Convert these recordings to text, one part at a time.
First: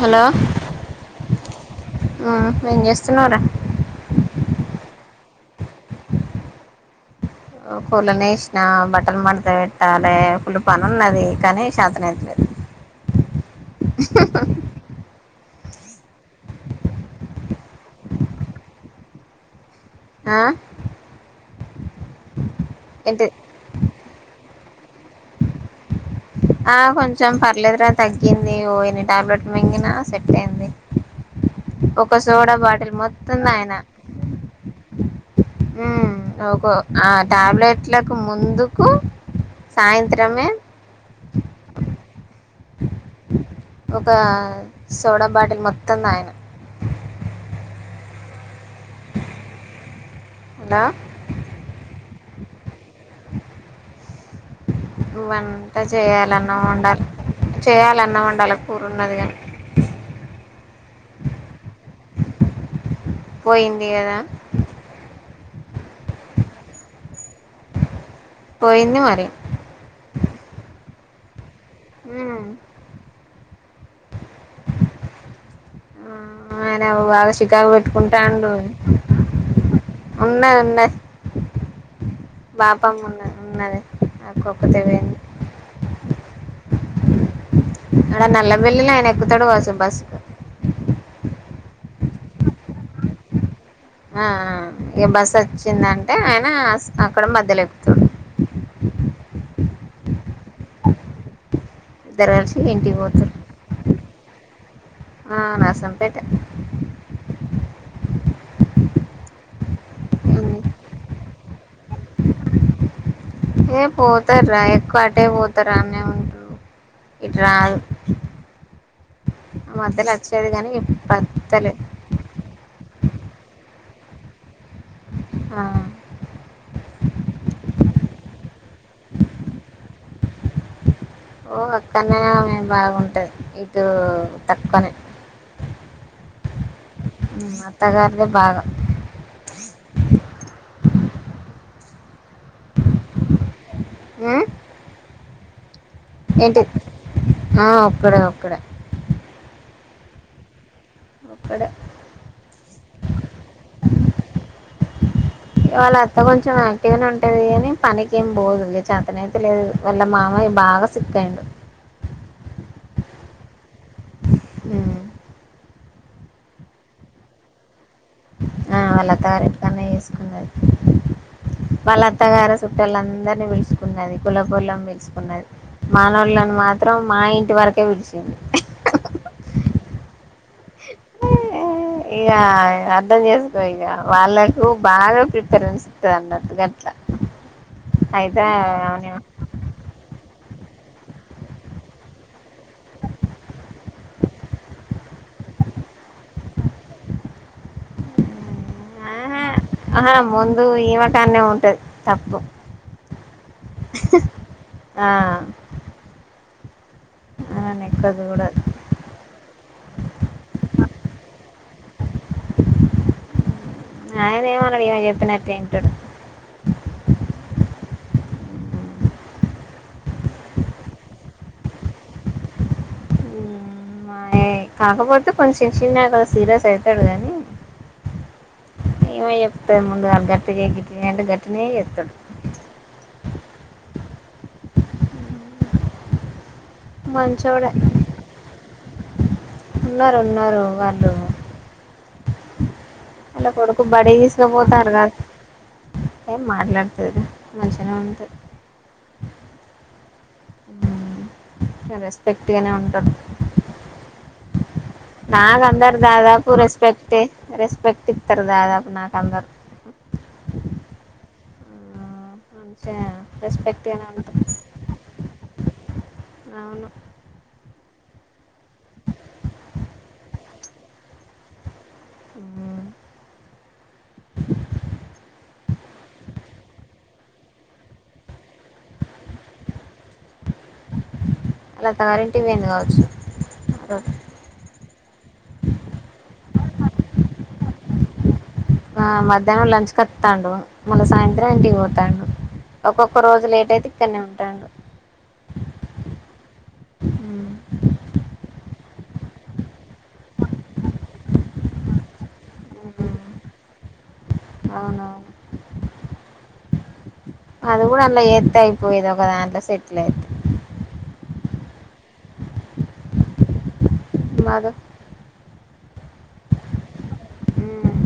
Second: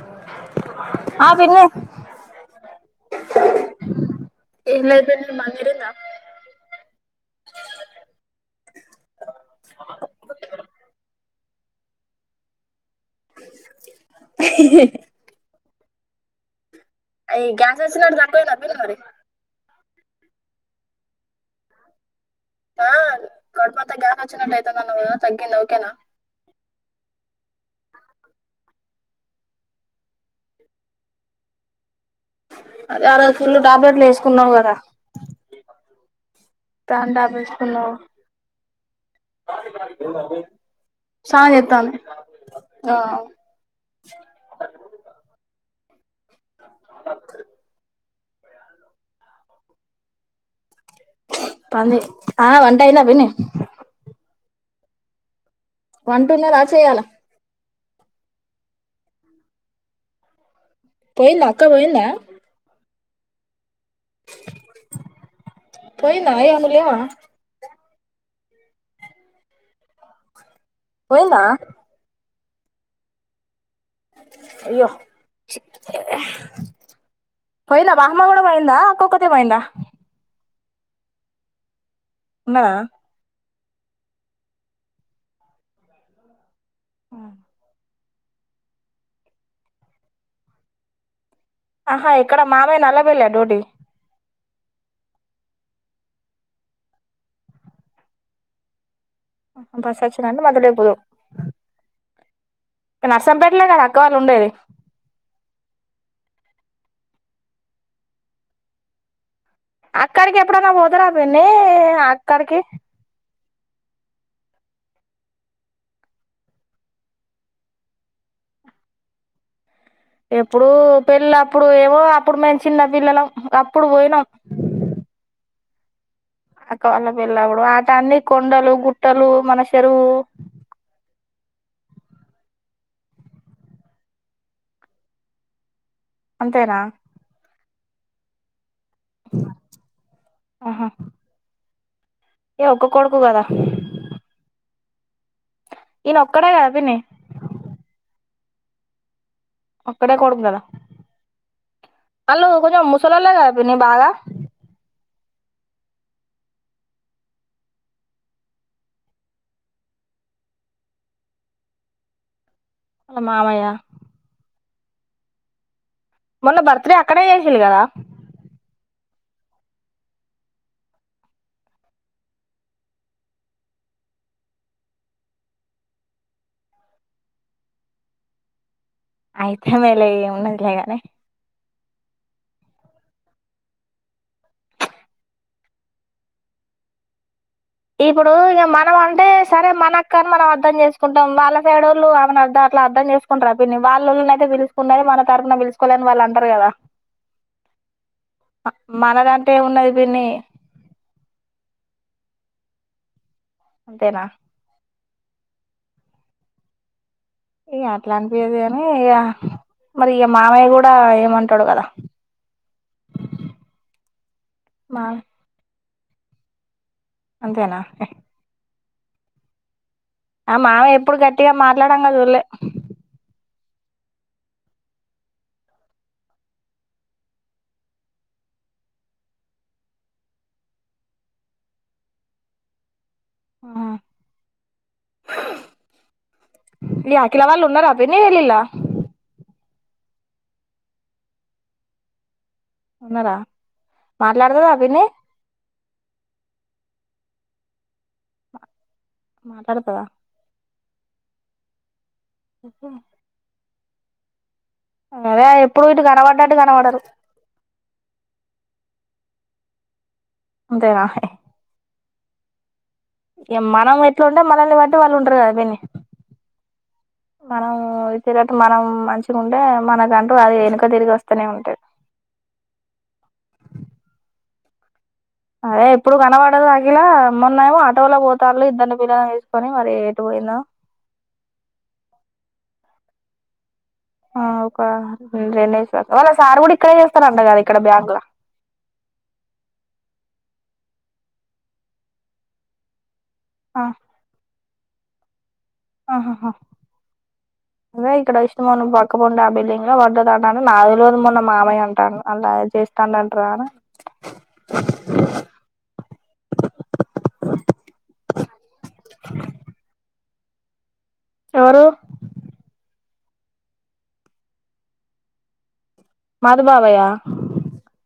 Hello ఆ ఏం జేస్తున్నావ్రా. పెళ్ళు మంది రిందా. ఫలనే ఇసిన బట్టలు మాడత పెట్టాలే ఫుళ పను ఉన్నది కానీ శాంతనేంతలేదు అ గ్యాస్ వ్యాసిన తకుప్పి మీ ఆ ఆ ఏంటి కొడ్పోత గ్ఞన చయి న తగ్గిందివకేనా ఆ కొంచెం పర్లేదురా తగ్గింది ఓ ఎన్ని టాబ్లెట్ మింగిన సెట్ అయింది ఒక సోడా బాటిల్ అ అరై మొత్తం ఫులు తాగిన టాబ్లెట్లు వేసుకున్నావు కదా ఆ ఔకో ఆ ప్యాన్ టాబ్లెట్ వేసుకున్నావు టాబ్లెట్లకు ముందుకు సాయంత్రమే. చాయెత్తాలి. ఆ ఒక సోడా బాటిల్ మొత్తం తాగిన ఒకే ఉ ప ఆ వం గైలా వెని వన్ అట్లా చేయాలన్నా చేయాలా ఉండాలి చేయాల అన్నం వండాల కూరున్నది కానీ పోయింద అక్క పోయింద పోయింది కదా పోయిందామాయి అము లేవా పోయింది మరి పోయిందా హ్మ్ అయ్యో ఆయన బాగా చికాకు పోయింద బామ్మ కూడా పెట్టుకుంటాండు పోయిందా అక్క ఒక్కతే పోయిందా బై ఉన్నదా బాపమ్ ఉన్న ఉన్నది అక్కొక్కతే పోయింది హ్మ్ అక్కడ నల్లవెల్లిలో ఆయన ఎక్కుతాడు కావోసు బస్ ఆహా ఇక్కడ మామయ్య నలబల్ల డ్యూటీ ఆ ఇక బస్సు వచ్చిందంటే ఆయన అక్కడ మధ్యలో ఎక్కుతాడు బస్సు వచ్చిందంటే మధ్య లో ఎక్కుదు ధరంచి నర్సంపేటలే కదా అక్క వాళ్ళు ఉండేది ఆ నాసంపేటే అక్కడికి ఎప్పుడైనా పోతారా పిన్ని అక్కడికి ఏ పోతారా ఎక్కువ అటే పోతారు అనిరు ఇటు రా ఎప్పుడు పెళ్ళప్పుడు పత్తలే ఏమో అప్పుడు చిన్నద్ పిల్లలం అప్పుడు పోయినాం ఆ అక్క వాళ్ళ పెళ్ళప్పుడు అటు అన్ని కొండలు గుట్టలు మన చెరువు ఓ అక్కనే ఆమే బాగుంటది ఇటు తక్కువనే అంతేనా సగాని బాగా ఆహా ఏ ఒక్క కొడుకు కదా ఉమ్, ఈయన ఒక్కడే ఏంటి కదా పిన్ని ఆ ఒక్కడే ఇక్కడే ఒక్కడే కొడుకు కదా అలో ఒక కొంచం ముసలలేగాపోని బాగా వాళ్ళ అత్త కొంచెం యాక్టివ్గానే ఉంటది కని పనికి ఏమి పోదు లే చేతనై తె లేదు వాళ్ళ మామయ్య బాగా సిక్కఅయిండు వాళ్ళ మామయ్య ఉ మొన్న బర్త్ డే అక్కడే చేసిలు కదా ఆ వాళ్లత్తగారు ఎట్కన్నా వేసుకున్నది. వాళ్లత్తగారు చుట్టూల అందరినీ పిలుచుకున్నది. కుల పొలం పిలుచుకున్నది. మానోళ్ళని మాత్రం మా ఇంటి వరకే పిలిచింది. అయితే ఆమెలే ఉన్నదిలే గానీ ఇగ అర్థం చేసుకో ఇంగ వాళ్ళకు బాగా ప్రిపరెన్స్ ఇస్తంది. గట్ల ఇప్పుడు ఇగ మనం అంటే సరే మనక్కని మనం అర్ధం చేసుకుంటాం వాళ్ళ సేడోళ్లు అట్ట అంటర్ అలా అర్థం చేసుకుంటారా పిన్ని వల్లోళ్లను ఐత్ పిలుసుకున్న మన తరపున పిలుచుకోలేన వాళ్ళు అంటరు కదా! ఆహా మనదంటే ఏమున్నది ఆ పిన్ని ముందు ఇమే కాన్నే ఉంటది. తప్పు. అంతేనా ఆ ఆమెను ఇగ ఎక్కువ అట్లా అనిపియదు చూడదు కాని ఇగ మరి ఇగ మామయ్య కూడా ఏమన్ ఉంటడు కదా ఆయన ఏమన్నాడు ఈమె మా చెప్పినట్టే. ట్టడ అంతేనా ఆ మావయ్య ఎప్పుడు గట్టిగా మాట్లాడంగా జూడలే కాకపోతే కొంచెం చిన్న సీరియస్ అయితాడు గానీ ఏమే చెప్తాడు ముందుగా గట్టి చే గిట్ల చే అంటే గట్టినే చెస్తాడు. ఆ మీ అఖిల వాళ్ళు మంచోడే ఉన్నార పిన్ని వెలిల్ల ఉన్నారు ఉన్నారు వాళ్ళు ఉన్నారా వాళ్ళ కొడుకు బర్త్డే తీసుకో మాట్లాడుతదా పోతారు పిన్ని కదా ఏం మాట్లాడుతది. మంచిగానే ఉంటే మాట్లాడుతదా హ్మ్ [unintelligible] గట్టిగానే ఉంటాది అదే నాదు ఎప్పుడు అందర్ ఇటు దాదాపు కనబడ్డట్టు కనబడరు రెస్పెక్ట్ ఏ రెస్పెక్ట్ పితర దాదాపు నాకు అందరు ఇంకా రాలే మంచిగా ఇగ మనం రెస్పెక్ట్గానే ఎట్లా ఉంటారు ఉంటే మనల్ని వట్టి వాళ్ళు ఉంటారు గద, పిన్ని, అవును మనమూ. ఈ రోజు మనం మంచిగా ఉంటే, మనకంటూ అది వెనుక తిరిగి వస్తూనే ఉంటాది. ఉమ్. అదే ఎప్పుడు కనబడదు అఖిల మన్నేమో ఆటోలో పోతాలు ఇద్దరిని పిల్లని తీసుకొని మరి ఎటు పోయిందో ఆలా సార్ ఇంటికి పోయిండు కావ. [inaudible] ఆ ఒక రెండే ఇస్తార్ వాళ్ళ సార్ కూడా ఇక్కడే చేస్తారంట కదా ఇక్కడ బ్యాంకుల. ఆ మధ్యాహ్నం లంచ్ కత్తండు, మళ్ళ సాయంత్రం ఇంటికి పోతాండు, ఒక్కొక్కొ. ఒక రోజు లేట్ అయితే ఇక్కడనే ఉంటాండు అహా ఉమ్. అదే ఇక్కడ ఇష్ మనం పక్క [unintelligible] ఆ బిల్లింగ్ వంట [unintelligible] నాదిలోది మొన్న మామయ్య అంటాండ అల్లాయి చేస్తానట్ రారా అవునా ఒక దాంట్లో సెటిల్ అయితే ఎవరు మాధవ్ మధు బాబాయ ఉమ్.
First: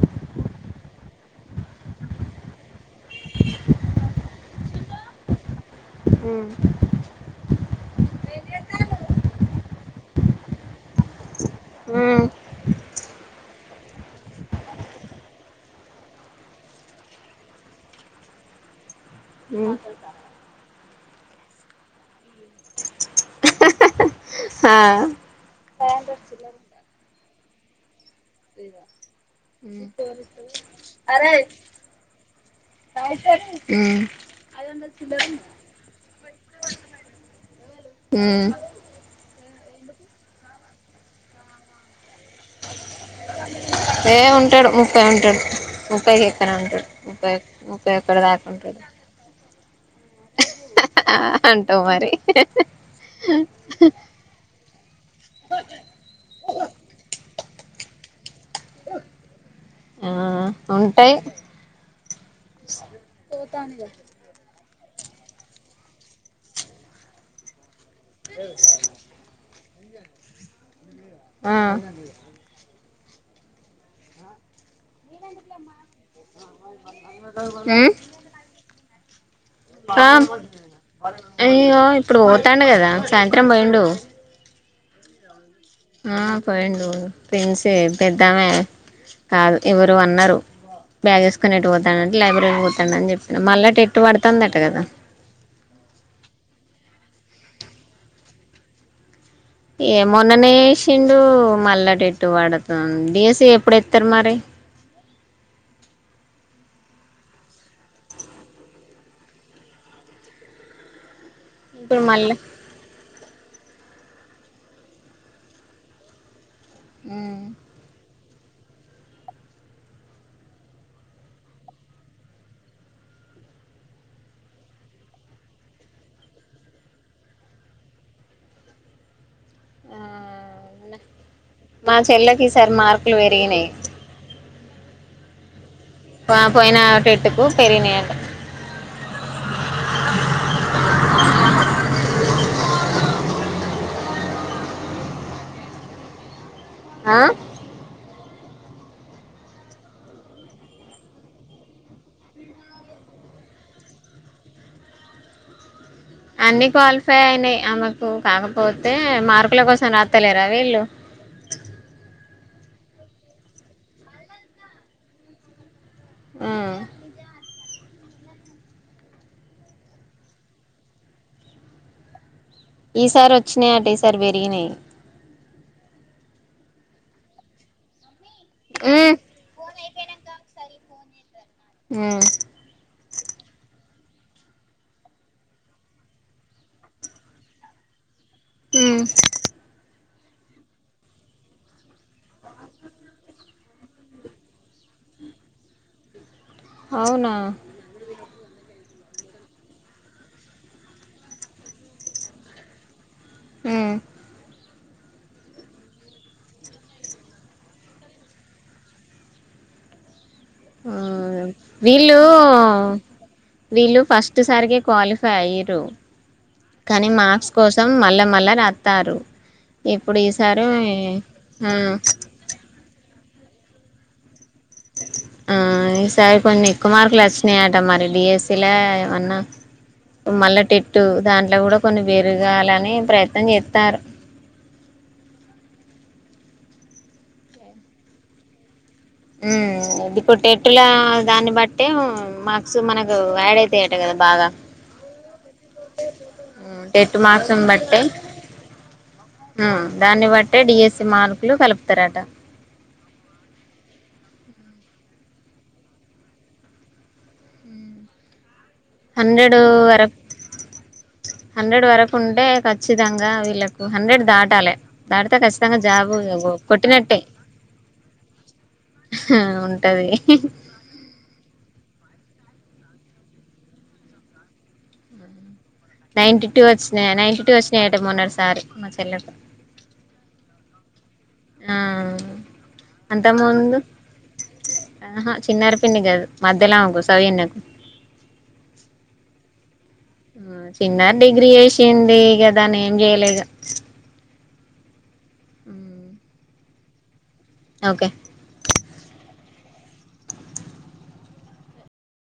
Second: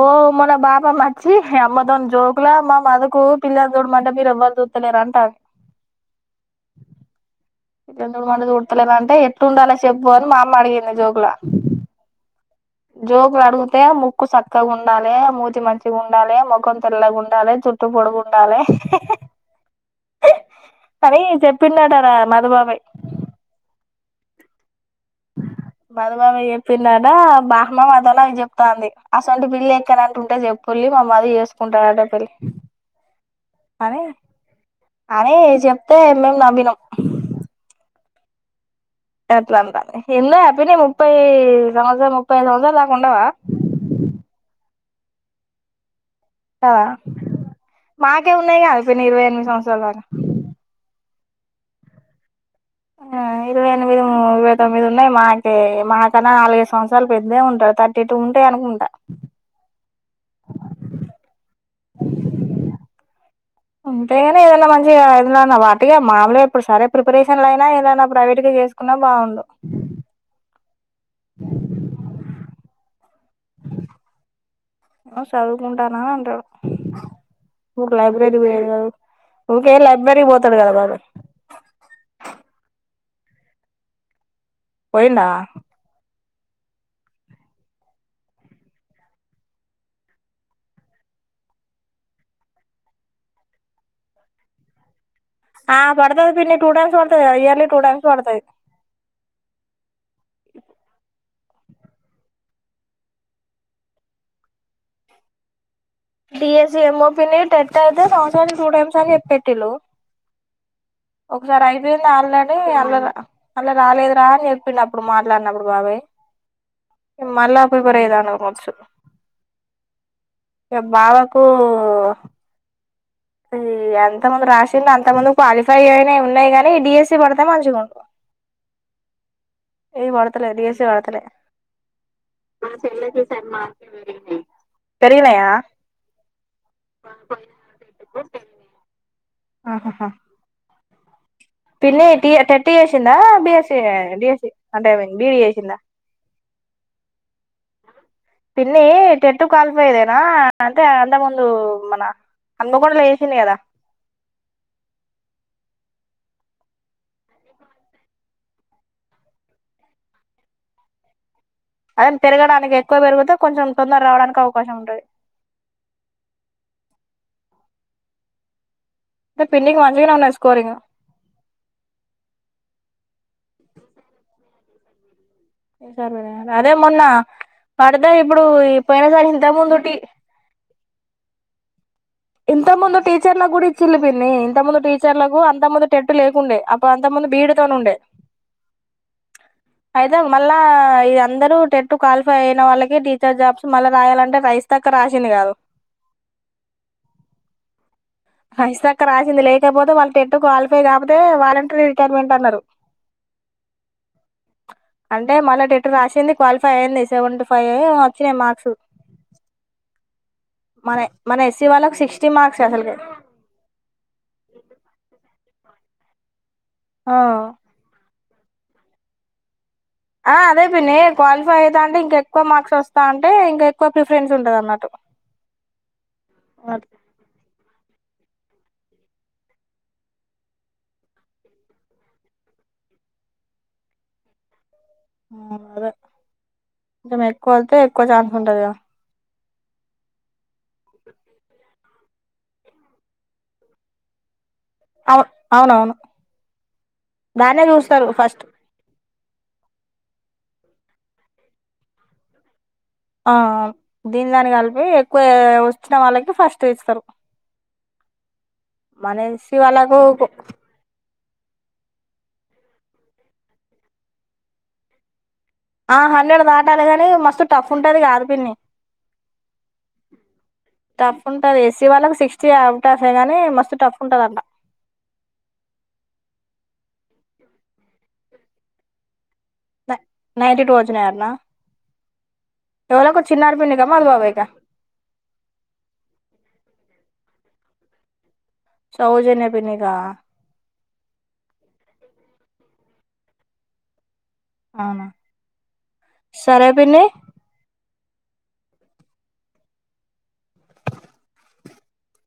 ఓ మొన్న బాపమ్మ అచ్చి అమ్మ తోన్ జోకుల మా మధు కు పిల్లని చూడమంటే మీరు ఎవరు చు లేరంట వన్ మాఅమ్మ అడిగింది జోకుల జోకులు అడుగు తే ముక్కు సక్కగా ఉండాలే మూతి మంచిగా ఉండాలే మొఖం తెల్లగా ఉండాలి జుట్టు పొడుగు ఉండాలే హ్మ్ అనీ చెప్పిందట రా మధు బాబాయ్ ఆ మధు బాబాయ్ చెప్పిండట [unintelligible] మామయ్ కి చెప్తాంది అసువంటి క పెళ్లి ఎక్కడన ఉంటే చెప్పుళ్ళి మా మధు చేసుకుంటాడు అట పెళ్ళి అని అని చెప్తే మేము నవ్వినం హ్మ్ అట్ల అంత ఎన్నో ఆపినయ్ ముప్పై రాజో ముప్పై సమస్త్రాలు దాకా ఉండవా తేయిటన్ [unintelligible] కదా ఉంటాడు ముప్పై ఒక్కటి దాకా ఉంటారు యవరాం ఆ అంటావ్ మరి ఆ ఇరవై ఎనిమిది ఇరవై తొమ్మిది ఉన్నాయి మాకే మాకన్నా నాలుగైదు సంవత్సరాలు పెద్దే ఉంటావ్ తక్కు ఎటు ఉన్ ఇక్కడే అనుకుంట ఆ ఉంటాయ్ ఉంటెగాని ఎవరైన మం టే ఏదన్న వాటిగా మాములే ఇప్పుడు సరే ప్రిపరేషన్లు అయినా ఏద నా ప్రైవేట్ గా చేసుకున్నా బాగుండు ఆ చుదువుకుంటానా అంటాడు ఇప్పుడు లైబ్రేరీకి పోయాడు ఆ అయ్యో ఇప్పుడు పోతాండు కదా సాయంత్రం పోయిండు పోయిండా ఆ పోయిండు ఫెండ్స్ పెద్దామే కాదు ఎవరు అన్నారు బ్యాగేసుకొని ఎటుపోతాడంటే లైబ్రరీకి పోతాండు అని చెప్పా మళ్ళా టెట్టు పడుతుందట కదా ఆ పడుతది పిన్ని‌ టూటైమ్స్ పడుతదిగా ఇయర్లీ టూటైమ్స్ పడుతది ఏ మొన్ననేసిండు మల్ల టెట్ పడుతుంది డీఎస్సీ ఎప్పుడు ఎత్తారు మరి డిఎస్సి ఏమో పిన్ని టెట్ అయితే సంవత్సరానికి టూటైమ్స్ అని పెట్టిలు ఒకసారి ఇప్పుడు అయిపోయింది మళ్ళా ఆల్రెడీ అన్నారు అళ్ళ రాలేదు రా అని చెప్పిండు అప్పుడు మాట్లాడినప్పుడు బాబాయ్ మళ్ళా ప్రిపేర్ అయితన్నావ్ కోర్సు ఏ బావాకు ఎంత మంది రాసింది అంత మంది క్వాలిఫై అయినే ఉన్నాయి గాని డిఎస్సి పడితే మంచిగా ఉంట ఆ ఏ పడుతలే డీఎస్సీ పడుతలే మా చెల్లకి ఈసారి మార్కులు పెరిగినాయి పెరిగినయా ఆ పోయిన టేట్టుకు పెరిగి న్నాయి అంట ఆహాహా పిన్ని టి టెట్ చేసిందా బిఎస్సీ డీఎస్సీ అంటే బీఈడీ చేసిందా ఆ పిన్ని టెట్టు క్వాలిఫైయేదేనా అంటే అంత ముందు మన హన్మకొండలో చేసింది కదా అన్ని క్వాలిఫై అయినాయి ఆమెకు కాకపోతే మార్కుల కోసం రాస్తలేరా వీళ్ళు అదే తిరగడానికి ఎక్కువ పెరిగితే కొంచెం తొందర రావడానికి అవకాశం ఉంటది ఆ అంటే పిన్నికి మంచిగానే ఉన్నది స్కోర్ ఇంకా ఈసారి వచ్చినాయ్యట ఈసారి పెరిగినాయ్ అదే మొన్న పడుదయి ఇప్పుడు ఈ పోయినసారి ఇంతకుముందు టీ హ్మ్ ఇంతకుముందు టీచర్లకు కూడా ఇచ్చిండ్రు పిన్ని, ఇంతక ముందు టీచర్లకు అంత ముందు టెట్ లేకుండే, అప్పుడు అంత ముందు బిఈడితో ఉండే హ్మ్ అయితే మళ్ళా ఇగ అందరు టెట్ క్వాలిఫై అయిన వాళ్ళకి, టీచర్ జాబ్స్ మళ్ళ రాయాలంటే రాజీతక్క రాసింది కాదు. అవునా హైయిస్తక్క రాసింది లేకపోతే వాళ్ళు టెట్టు క్వాలిఫై కాకపోతే వాలంటీరీ రిటైర్మెంట్ అన్నరు హ్మ్ అంటే మళ్ళా టెట్ రాసింది క్వాలిఫై అయ్యింది. సెవెంటీ ఫై ఏమో వచ్చినాయి మార్క్స్. మన మన ఆ ఎస్సీ వాళ్ళకి సిక్స్టీ మార్క్స్ అసలు కి వీళ్ళు వీళ్ళు ఫస్ట్ సారికే క్వాలిఫై ఫై అయిరు కానీ ఆ మార్క్స్ కోసం మళ్ళా మ్ మల్ల రాత్తారు ఆ అదే పిన్ని క్వాలిఫై అయితాంటె ఇంక ఎక్కువ మార్క్స్ వస్తా న్ టే ఇంకా ఎక్కువ ప్రిఫెన్స్ ఉంటాద ప్ ఆ ఈ సారి కొన్ని ఎక్కువ మార్కులు వచ్ నాయిట మరి డిఎస్సీలో ఏమన్నా మళ్ల టెట్టు, దాంట్లో కూడా కొన్ని బేరుగాలని ప్రయత్నం చేస్తానరు ఆ అదేే కొంచెం ఎక్కువ వెళ్తే ఎక్కువ ఛాన్స్ ఉంటది గా హ్మ్ ఇది కుట్టేట్ ట్ల దాన్ని బట్ టే మాక్స్ మనకు ఆడ్ అయితాయట కదా బాగా అవు అవునవును ఉమ్, టెట్ దాన్నే మార్క్స్ని చూస్తారు ఫస్ట్ హ్మ్ దాన్ని బట్టే డిఎస్సి మార్కులు కలుపుతారట ఆ దీని దాన్ని కలిపి ఎక్కువ వచ్చిన వాళ్ళకి ఫస్ట్ ఇస్తరు మన ఏస్సి హండ్రెడ్ వాళ్ళకు వరకు క్ హండ్రెడ్ వరకు ఉంటే ఖచ్చితంగా వీళ్ళకు హండ్రెడ్ దాటాలే దాట్ ఆ హల్్రెడ్ దాటాలి కాని మస్తు టఫ్ ఉంటది కాదు పిన్ని ఉంటది టఫ్ ఉంటది ఏసీ వాళ్ళకు సిక్ చ్చి ఔట్ టఫే గానీ మస్తు టఫ్ ఉంటదంట నైన్టీ టూ వచ్చినయా, నైన్టీ టూ వచ్చినాయి యట మొన్నడు సారి మా చెల్లెకు నై నైన్టీటు వచ్చినాయ ఆ అంత చిన్నారి ముందు పిన్నికా మధు బాబాయ్ కా ఆహ చిన్నారి పిన్ని కాదు మధ్యలో ఆమెకు నవీన కు సౌజన్య పిన్నికా హు చిన్న డిగ్రీ ఏసీన్ అదీ గదా అని ఏం చేయలే ఇగ అవునా ఆ సరే పిన్ని ఓకే